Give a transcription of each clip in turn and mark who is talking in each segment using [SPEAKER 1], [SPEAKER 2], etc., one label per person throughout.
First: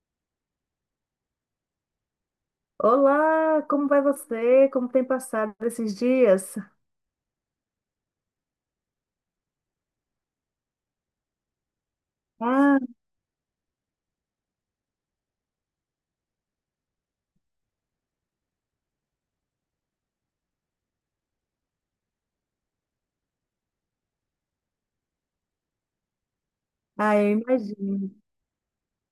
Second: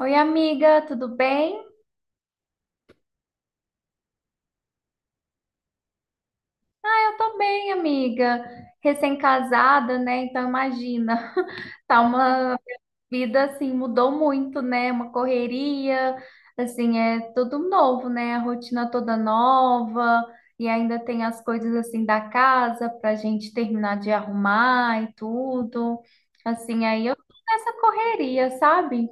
[SPEAKER 1] Oi, amiga, tudo bem?
[SPEAKER 2] Olá, como vai você? Como tem passado esses dias?
[SPEAKER 1] Ah, eu tô bem, amiga. Recém-casada, né? Então imagina, tá uma
[SPEAKER 2] Ah,
[SPEAKER 1] vida assim, mudou muito, né? Uma correria, assim, é tudo novo, né? A rotina toda nova e ainda tem as coisas assim da casa pra gente terminar de arrumar e tudo. Assim, aí eu tô
[SPEAKER 2] eu
[SPEAKER 1] nessa
[SPEAKER 2] imagino.
[SPEAKER 1] correria, sabe?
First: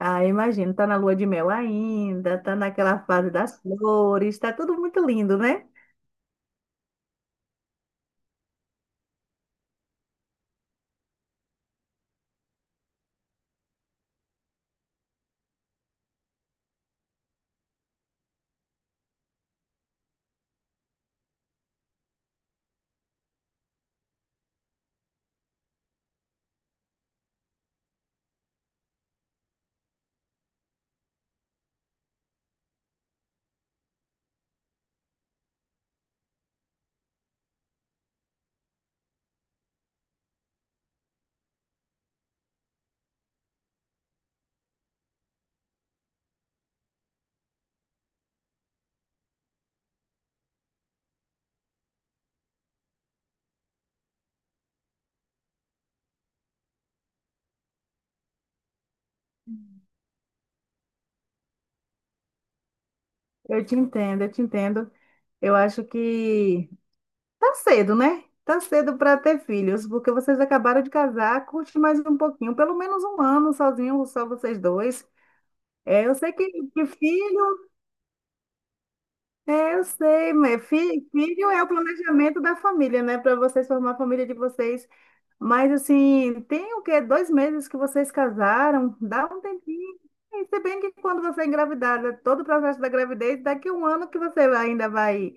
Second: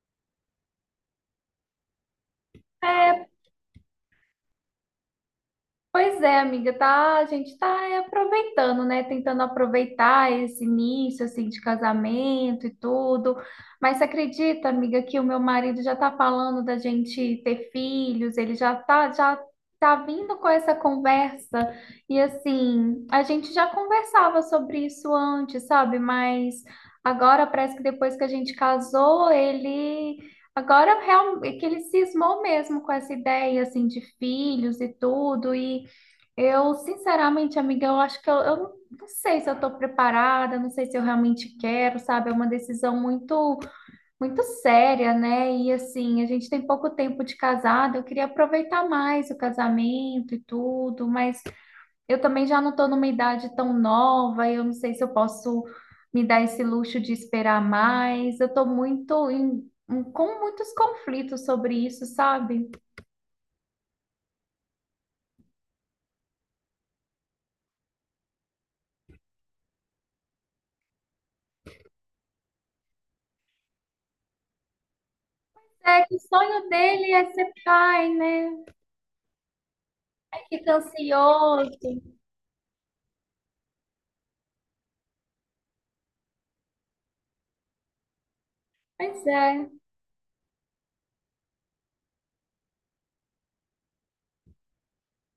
[SPEAKER 2] Ah, eu imagino. Tá na lua de mel ainda, tá naquela
[SPEAKER 1] É,
[SPEAKER 2] fase das flores, tá tudo muito lindo, né?
[SPEAKER 1] pois é, amiga, tá, a gente tá é, aproveitando, né? Tentando aproveitar esse início, assim, de casamento e tudo. Mas você acredita, amiga, que o meu marido já tá falando da gente ter filhos, ele já tá vindo com essa conversa. E assim, a gente já conversava sobre isso antes, sabe? Mas agora parece que depois que a gente casou, ele é que ele cismou mesmo com essa ideia assim de filhos e tudo e eu, sinceramente, amiga, eu acho que eu não sei se eu estou preparada, não sei se eu realmente quero, sabe? É uma decisão muito, muito séria, né? E assim, a gente tem pouco tempo de casado, eu queria aproveitar mais o casamento e tudo, mas eu também já não estou numa idade tão nova, eu não sei se eu posso me dar esse luxo de esperar mais. Eu estou muito com muitos conflitos sobre isso, sabe?
[SPEAKER 2] Eu te entendo, eu te entendo. Eu acho que tá cedo, né? Tá cedo para ter filhos, porque vocês acabaram de casar, curte mais um pouquinho, pelo menos um ano sozinho, só vocês dois.
[SPEAKER 1] É
[SPEAKER 2] É,
[SPEAKER 1] que
[SPEAKER 2] eu
[SPEAKER 1] o
[SPEAKER 2] sei
[SPEAKER 1] sonho
[SPEAKER 2] que
[SPEAKER 1] dele é ser
[SPEAKER 2] filho
[SPEAKER 1] pai, né?
[SPEAKER 2] É, eu sei, mas
[SPEAKER 1] Fica
[SPEAKER 2] filho é o
[SPEAKER 1] ansioso.
[SPEAKER 2] planejamento da família, né? Para vocês formar a família de vocês. Mas assim, tem o quê? Dois meses que vocês casaram?
[SPEAKER 1] Pois
[SPEAKER 2] Dá um
[SPEAKER 1] é.
[SPEAKER 2] tempinho. E se bem que quando você é engravidada, todo o processo da gravidez, daqui a um ano que você ainda vai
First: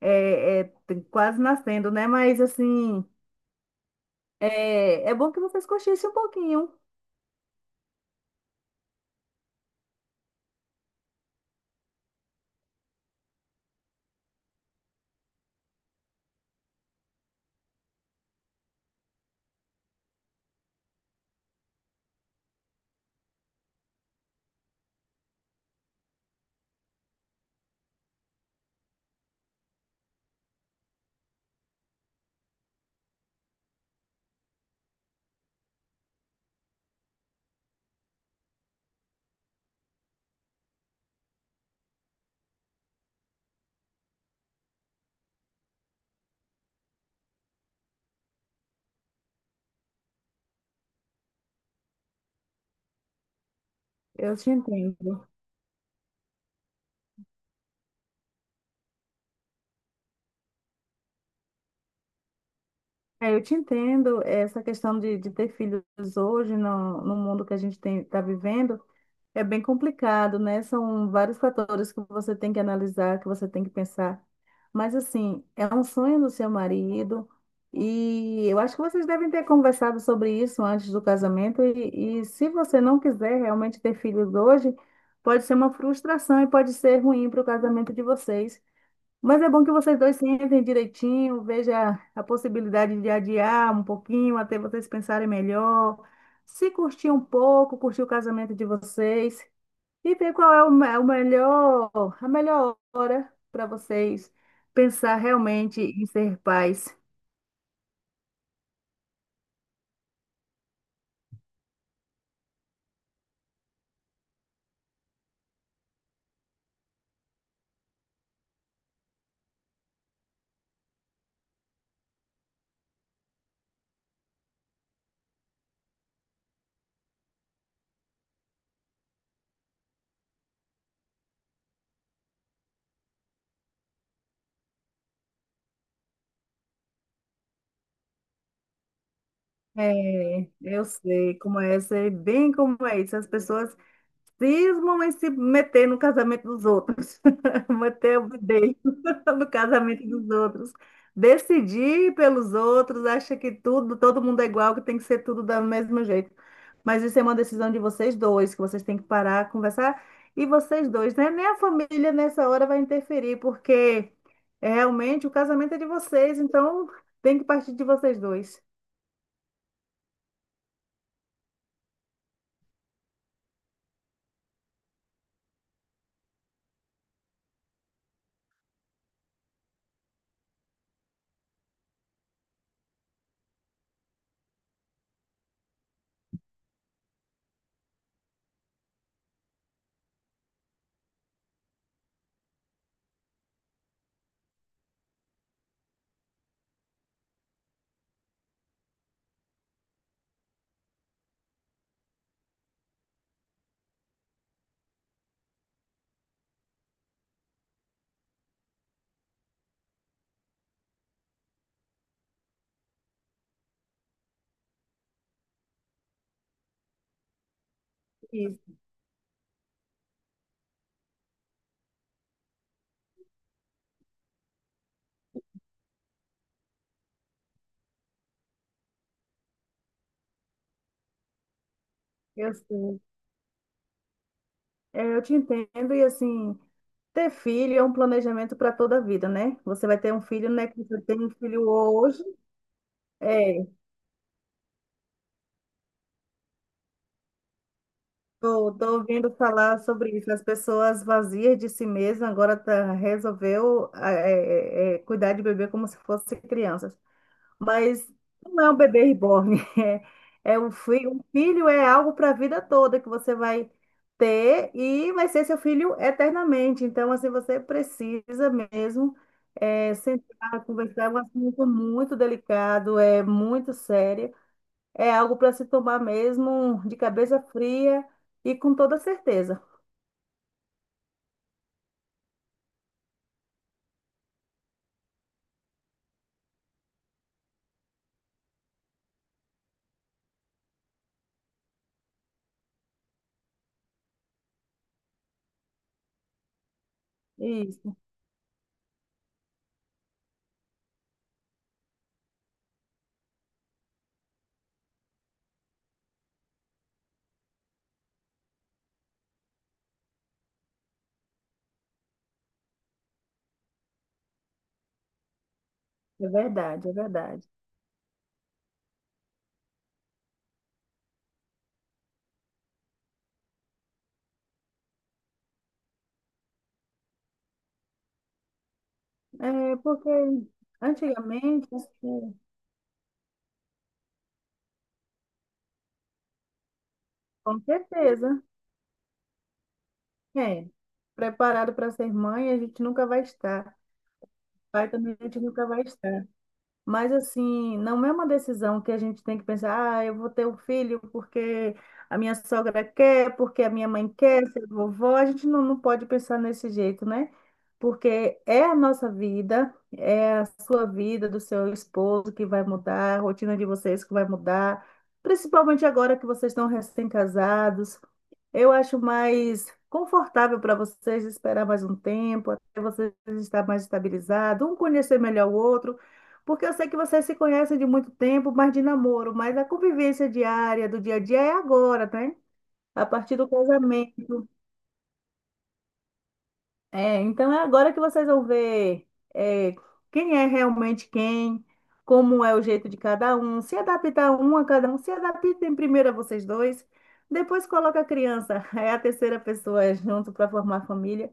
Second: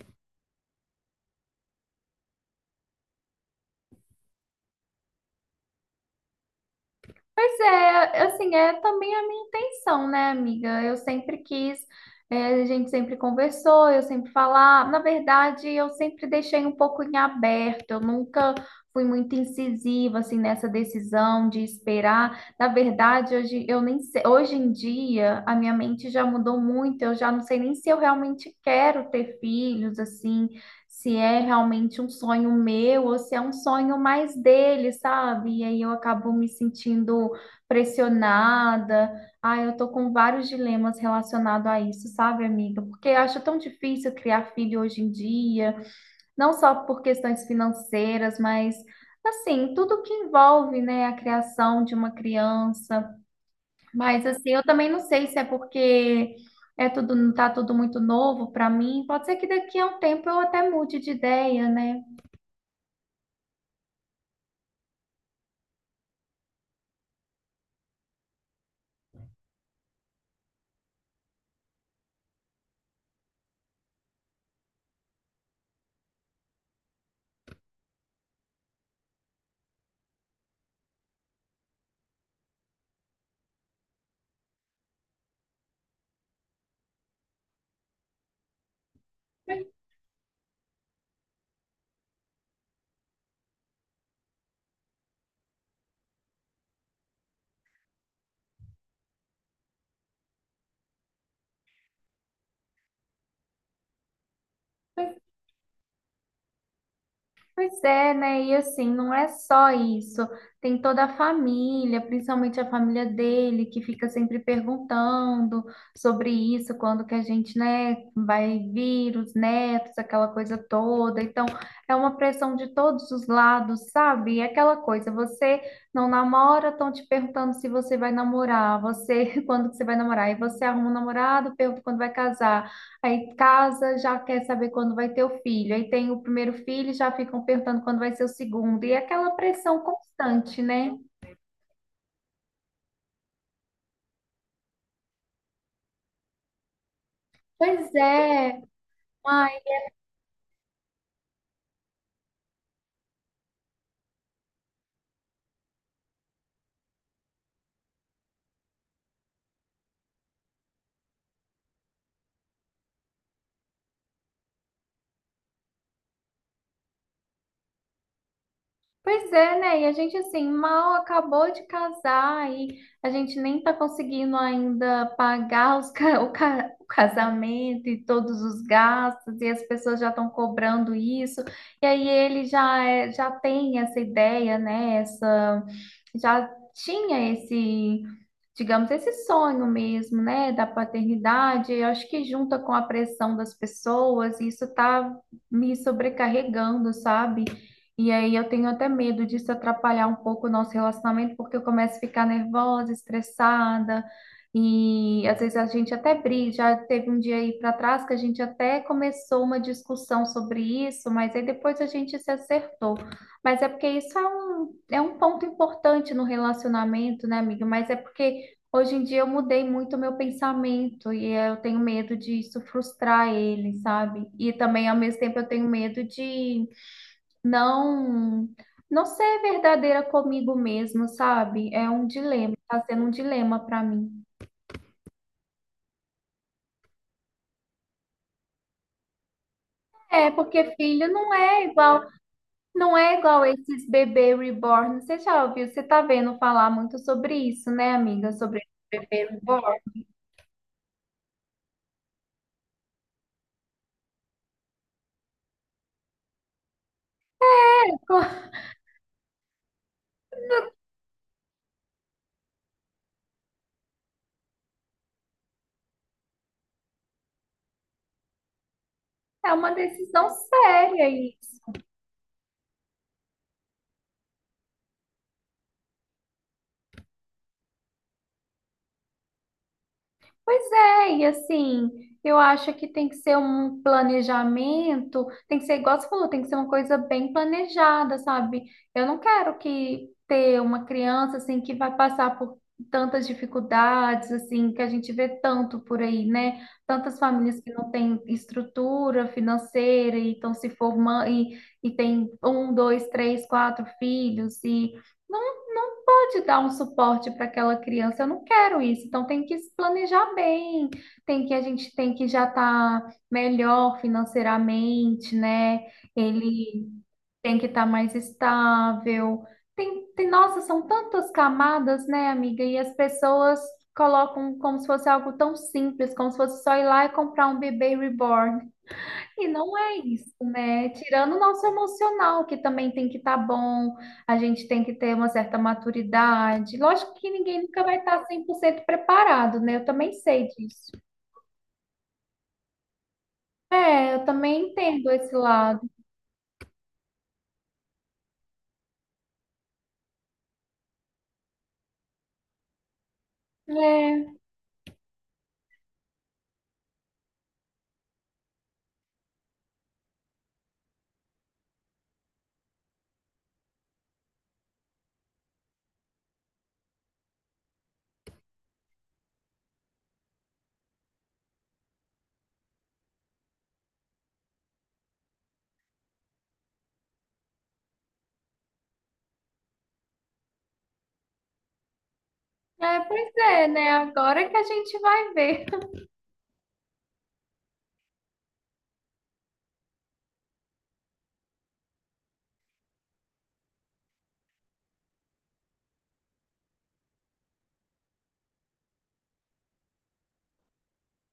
[SPEAKER 2] quase nascendo, né? Mas assim, é, é bom que vocês cochichem um pouquinho.
[SPEAKER 1] Pois é, assim, é também a minha intenção, né, amiga? Eu sempre quis, é, a gente sempre conversou, eu sempre falar. Na verdade, eu sempre deixei um pouco em aberto, eu nunca fui muito incisiva, assim, nessa decisão de esperar. Na verdade, hoje, eu nem sei- hoje em dia, a minha mente já mudou muito, eu já não sei nem se eu realmente quero ter filhos, assim, se é realmente um sonho meu ou se é um sonho mais dele, sabe? E aí eu acabo me sentindo pressionada. Ah, eu tô com vários dilemas relacionados a isso, sabe, amiga? Porque eu acho tão difícil criar filho hoje em dia, não só por questões financeiras, mas assim, tudo que envolve, né, a criação de uma criança. Mas
[SPEAKER 2] Eu
[SPEAKER 1] assim,
[SPEAKER 2] te
[SPEAKER 1] eu também não sei
[SPEAKER 2] entendo.
[SPEAKER 1] se é porque é tudo, não tá tudo muito novo para mim. Pode ser que daqui a um tempo eu até mude de ideia, né?
[SPEAKER 2] É, eu te entendo essa questão de ter filhos hoje no mundo que a gente tem, está vivendo. É bem complicado, né? São vários fatores que você tem que analisar, que você tem que pensar. Mas, assim, é um sonho do seu marido e eu acho que vocês devem ter conversado sobre isso antes do casamento. E se você não quiser realmente ter filhos hoje, pode ser uma frustração e pode ser ruim para o casamento de vocês. Mas é bom que vocês dois se entendem direitinho, veja a possibilidade de adiar um pouquinho até vocês pensarem melhor, se curtir um pouco, curtir o casamento de vocês. E ver qual é o melhor, a melhor hora para vocês pensar realmente em ser pais.
[SPEAKER 1] Pois é, né? E assim, não é só isso. Tem toda a família, principalmente a família dele, que fica sempre perguntando sobre isso, quando que a gente, né, vai vir, os netos, aquela coisa toda. Então, é uma pressão de todos os lados, sabe? E aquela coisa, você não namora, estão te perguntando se você vai namorar, você, quando que você vai namorar, e você arruma um namorado, pergunta quando vai casar. Aí casa, já quer saber quando vai ter o filho. Aí tem o primeiro filho, já ficam perguntando quando vai ser o segundo. E é aquela pressão
[SPEAKER 2] É,
[SPEAKER 1] constante,
[SPEAKER 2] eu
[SPEAKER 1] né?
[SPEAKER 2] sei como é, sei bem como é isso. As pessoas cismam em se meter no casamento dos outros,
[SPEAKER 1] Pois
[SPEAKER 2] meter o
[SPEAKER 1] é,
[SPEAKER 2] bedelho
[SPEAKER 1] uma
[SPEAKER 2] no casamento dos outros, decidir pelos outros, acha que tudo, todo mundo é igual, que tem que ser tudo do mesmo jeito. Mas isso é uma decisão de vocês dois, que vocês têm que parar, conversar, e vocês dois, né? Nem a família nessa hora vai interferir, porque é realmente o casamento é de vocês, então tem que partir de vocês dois.
[SPEAKER 1] pois é, né? E a gente, assim, mal acabou de casar e a gente nem tá conseguindo ainda pagar os ca- o, ca- o casamento e todos os gastos, e as pessoas já estão cobrando isso. E aí ele já, já tem essa ideia, né? Essa, já tinha esse, digamos, esse sonho mesmo, né? Da paternidade. Eu acho que junta com a pressão das pessoas, isso tá me sobrecarregando, sabe? E aí eu tenho até medo disso atrapalhar um pouco o nosso relacionamento, porque eu começo a ficar nervosa, estressada, e às vezes a gente até briga. Já teve um dia aí para trás que a gente até começou uma discussão sobre isso, mas aí depois a gente se acertou. Mas é porque é um ponto importante no relacionamento, né, amiga? Mas é porque
[SPEAKER 2] Isso.
[SPEAKER 1] hoje em dia eu mudei muito o meu pensamento e eu tenho medo disso frustrar ele, sabe? E também, ao mesmo tempo, eu tenho medo de não não ser verdadeira comigo mesma, sabe? É um
[SPEAKER 2] Eu
[SPEAKER 1] dilema, tá sendo um dilema pra mim.
[SPEAKER 2] É, eu te entendo, e assim, ter filho é um planejamento para toda a vida, né? Você vai ter um
[SPEAKER 1] É,
[SPEAKER 2] filho, né?
[SPEAKER 1] porque
[SPEAKER 2] Que você
[SPEAKER 1] filho
[SPEAKER 2] tem um
[SPEAKER 1] não é
[SPEAKER 2] filho
[SPEAKER 1] igual,
[SPEAKER 2] hoje.
[SPEAKER 1] não é igual
[SPEAKER 2] É,
[SPEAKER 1] esses bebê reborn. Você já ouviu? Você tá vendo falar muito sobre isso, né, amiga? Sobre
[SPEAKER 2] tô, tô
[SPEAKER 1] bebê
[SPEAKER 2] ouvindo
[SPEAKER 1] reborn.
[SPEAKER 2] falar sobre isso. As pessoas vazias de si mesmas agora tá, resolveu ah, cuidar de bebê como se fosse crianças. Mas não é um bebê reborn. É, é um filho. Um filho é algo para a vida toda que você vai ter e vai ser seu filho eternamente. Então, assim, você precisa mesmo
[SPEAKER 1] É uma decisão
[SPEAKER 2] sentar, conversar. É
[SPEAKER 1] séria
[SPEAKER 2] um assunto
[SPEAKER 1] isso.
[SPEAKER 2] muito delicado, é muito sério. É algo para se tomar mesmo de cabeça fria e com toda certeza.
[SPEAKER 1] Pois é, e assim, eu acho que tem que ser um planejamento, tem que ser igual você falou, tem que ser uma coisa bem planejada, sabe? Eu não quero que ter uma criança assim que vai passar por tantas dificuldades, assim, que a gente vê tanto por aí, né? Tantas famílias que não
[SPEAKER 2] Isso,
[SPEAKER 1] têm estrutura financeira e estão se formando e tem um, dois, três, quatro filhos e não de dar um suporte para aquela criança, eu não quero isso. Então tem que se planejar bem, tem que a gente tem que já estar melhor financeiramente, né?
[SPEAKER 2] é
[SPEAKER 1] Ele
[SPEAKER 2] verdade, é verdade.
[SPEAKER 1] tem que estar mais estável. Nossa, são tantas camadas, né, amiga? E as pessoas colocam como se fosse algo tão simples, como se fosse só ir lá e comprar um bebê reborn. E
[SPEAKER 2] É
[SPEAKER 1] não é
[SPEAKER 2] porque
[SPEAKER 1] isso, né? Tirando o nosso
[SPEAKER 2] antigamente, assim,
[SPEAKER 1] emocional, que também tem que estar bom, a gente tem que ter uma certa maturidade. Lógico que
[SPEAKER 2] com
[SPEAKER 1] ninguém nunca vai estar
[SPEAKER 2] certeza.
[SPEAKER 1] 100% preparado, né? Eu também sei
[SPEAKER 2] É,
[SPEAKER 1] disso.
[SPEAKER 2] preparado para ser mãe, a gente nunca vai estar.
[SPEAKER 1] É, eu também
[SPEAKER 2] Pai
[SPEAKER 1] entendo
[SPEAKER 2] também a
[SPEAKER 1] esse
[SPEAKER 2] gente nunca vai
[SPEAKER 1] lado.
[SPEAKER 2] estar. Mas assim, não é uma decisão que a gente tem que pensar, ah, eu vou ter um filho porque a minha sogra quer, porque a minha mãe
[SPEAKER 1] É,
[SPEAKER 2] quer, ser vovó. A gente não, não pode pensar nesse jeito, né? Porque é a nossa vida, é a sua vida, do seu esposo que vai mudar, a rotina de vocês que vai mudar, principalmente agora que vocês estão recém-casados. Eu acho mais confortável para vocês esperar mais um tempo, até vocês estar mais estabilizados, um conhecer melhor o outro, porque eu sei que vocês se conhecem de muito tempo, mas de namoro, mas a convivência diária, do dia a dia é agora, né? A
[SPEAKER 1] pois
[SPEAKER 2] partir do
[SPEAKER 1] é, né?
[SPEAKER 2] casamento.
[SPEAKER 1] Agora que a gente vai ver.
[SPEAKER 2] É, então é agora que vocês vão ver é, quem é realmente quem, como é o jeito de cada um, se adaptar um a cada um, se adaptem primeiro a vocês dois, depois coloca a criança, é a terceira pessoa junto para formar família,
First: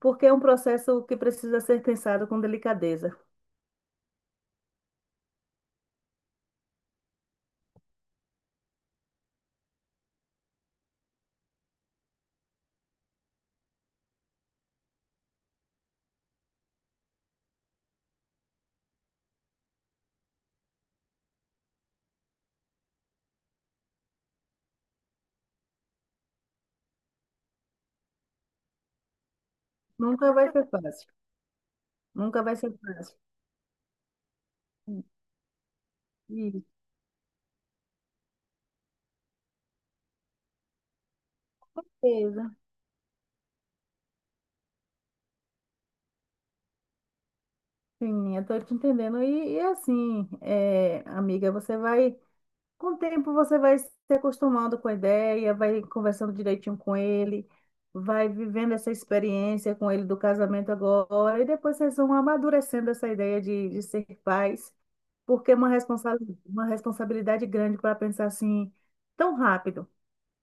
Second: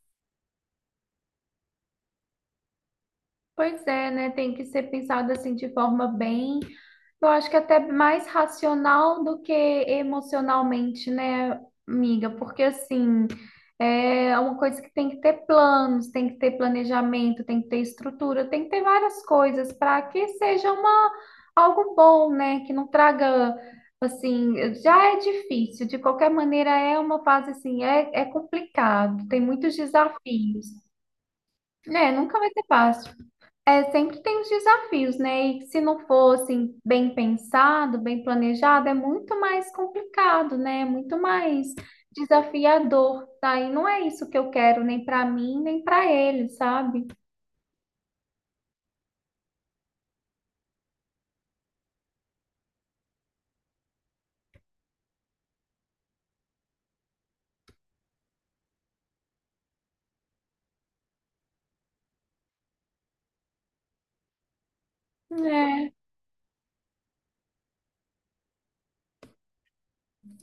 [SPEAKER 2] porque é um processo que precisa ser pensado com delicadeza.
[SPEAKER 1] Pois é, né? Tem que ser pensado assim de forma bem, eu acho que é até mais racional do que emocionalmente, né, amiga? Porque assim, é uma coisa que tem que ter planos, tem que ter planejamento, tem que ter estrutura, tem que ter várias coisas para que seja uma algo bom, né? Que não traga assim, já é difícil, de qualquer maneira é uma fase assim, é complicado, tem muitos
[SPEAKER 2] Nunca vai ser
[SPEAKER 1] desafios.
[SPEAKER 2] fácil,
[SPEAKER 1] Né? Nunca
[SPEAKER 2] nunca
[SPEAKER 1] vai
[SPEAKER 2] vai
[SPEAKER 1] ser
[SPEAKER 2] ser
[SPEAKER 1] fácil.
[SPEAKER 2] fácil.
[SPEAKER 1] É, sempre tem os desafios, né? E se não
[SPEAKER 2] Isso,
[SPEAKER 1] fossem bem pensado, bem planejado, é muito mais complicado, né? É muito mais
[SPEAKER 2] beleza.
[SPEAKER 1] desafiador, tá? E não é isso que eu quero, nem para mim, nem para ele, sabe?
[SPEAKER 2] Sim, eu tô te entendendo. E assim, é, amiga, você vai. Com o tempo você vai se acostumando com a ideia, vai conversando direitinho com ele, vai vivendo essa experiência com ele do casamento agora, e depois vocês vão amadurecendo essa ideia de ser pais, porque é uma
[SPEAKER 1] É.
[SPEAKER 2] uma responsabilidade grande para pensar assim tão rápido.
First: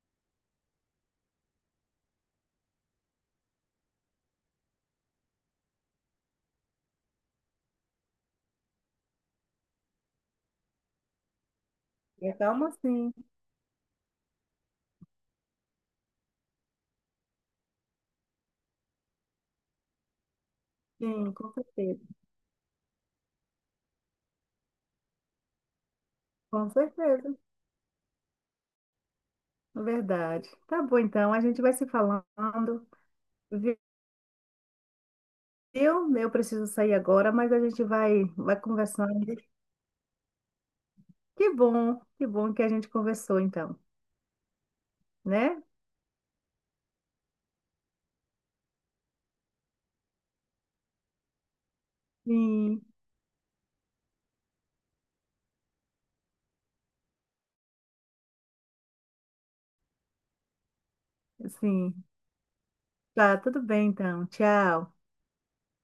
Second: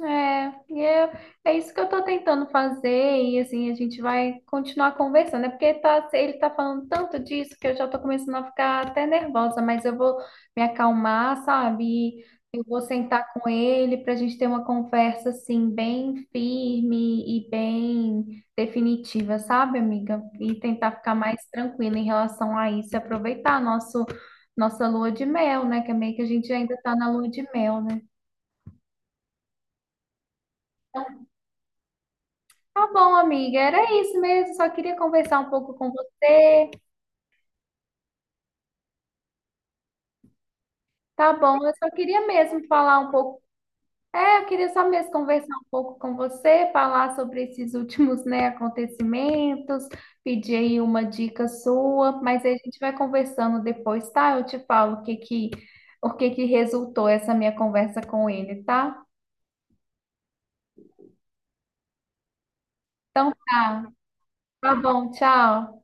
[SPEAKER 1] É, e é, é isso que eu tô tentando fazer, e assim, a gente vai continuar conversando, é porque tá, ele tá falando tanto disso que eu já tô começando a ficar até nervosa, mas eu vou me acalmar, sabe? E
[SPEAKER 2] É.
[SPEAKER 1] eu
[SPEAKER 2] Calma,
[SPEAKER 1] vou
[SPEAKER 2] sim,
[SPEAKER 1] sentar com ele pra gente ter uma conversa, assim, bem firme e bem definitiva, sabe, amiga? E tentar ficar
[SPEAKER 2] sim,
[SPEAKER 1] mais tranquila em relação a isso, e aproveitar nossa lua de mel, né? Que é meio que a gente
[SPEAKER 2] com
[SPEAKER 1] ainda tá na lua
[SPEAKER 2] certeza,
[SPEAKER 1] de mel, né?
[SPEAKER 2] é verdade. Tá bom, então, a gente vai se falando,
[SPEAKER 1] Tá bom, amiga,
[SPEAKER 2] viu?
[SPEAKER 1] era isso mesmo. Só queria conversar um pouco com
[SPEAKER 2] Eu preciso
[SPEAKER 1] você.
[SPEAKER 2] sair agora, mas a gente vai, vai conversando.
[SPEAKER 1] Tá
[SPEAKER 2] Que
[SPEAKER 1] bom, eu só
[SPEAKER 2] bom,
[SPEAKER 1] queria
[SPEAKER 2] que bom que
[SPEAKER 1] mesmo
[SPEAKER 2] a gente
[SPEAKER 1] falar um
[SPEAKER 2] conversou
[SPEAKER 1] pouco.
[SPEAKER 2] então,
[SPEAKER 1] É, eu queria só mesmo conversar
[SPEAKER 2] né?
[SPEAKER 1] um pouco com você, falar sobre esses últimos, né, acontecimentos, pedir aí uma dica sua, mas aí a gente
[SPEAKER 2] Sim,
[SPEAKER 1] vai conversando depois, tá? Eu te falo o que que resultou essa minha conversa com ele, tá?
[SPEAKER 2] sim.
[SPEAKER 1] Então
[SPEAKER 2] Tá, tudo bem
[SPEAKER 1] tá,
[SPEAKER 2] então.
[SPEAKER 1] tá
[SPEAKER 2] Tchau.
[SPEAKER 1] bom, tchau.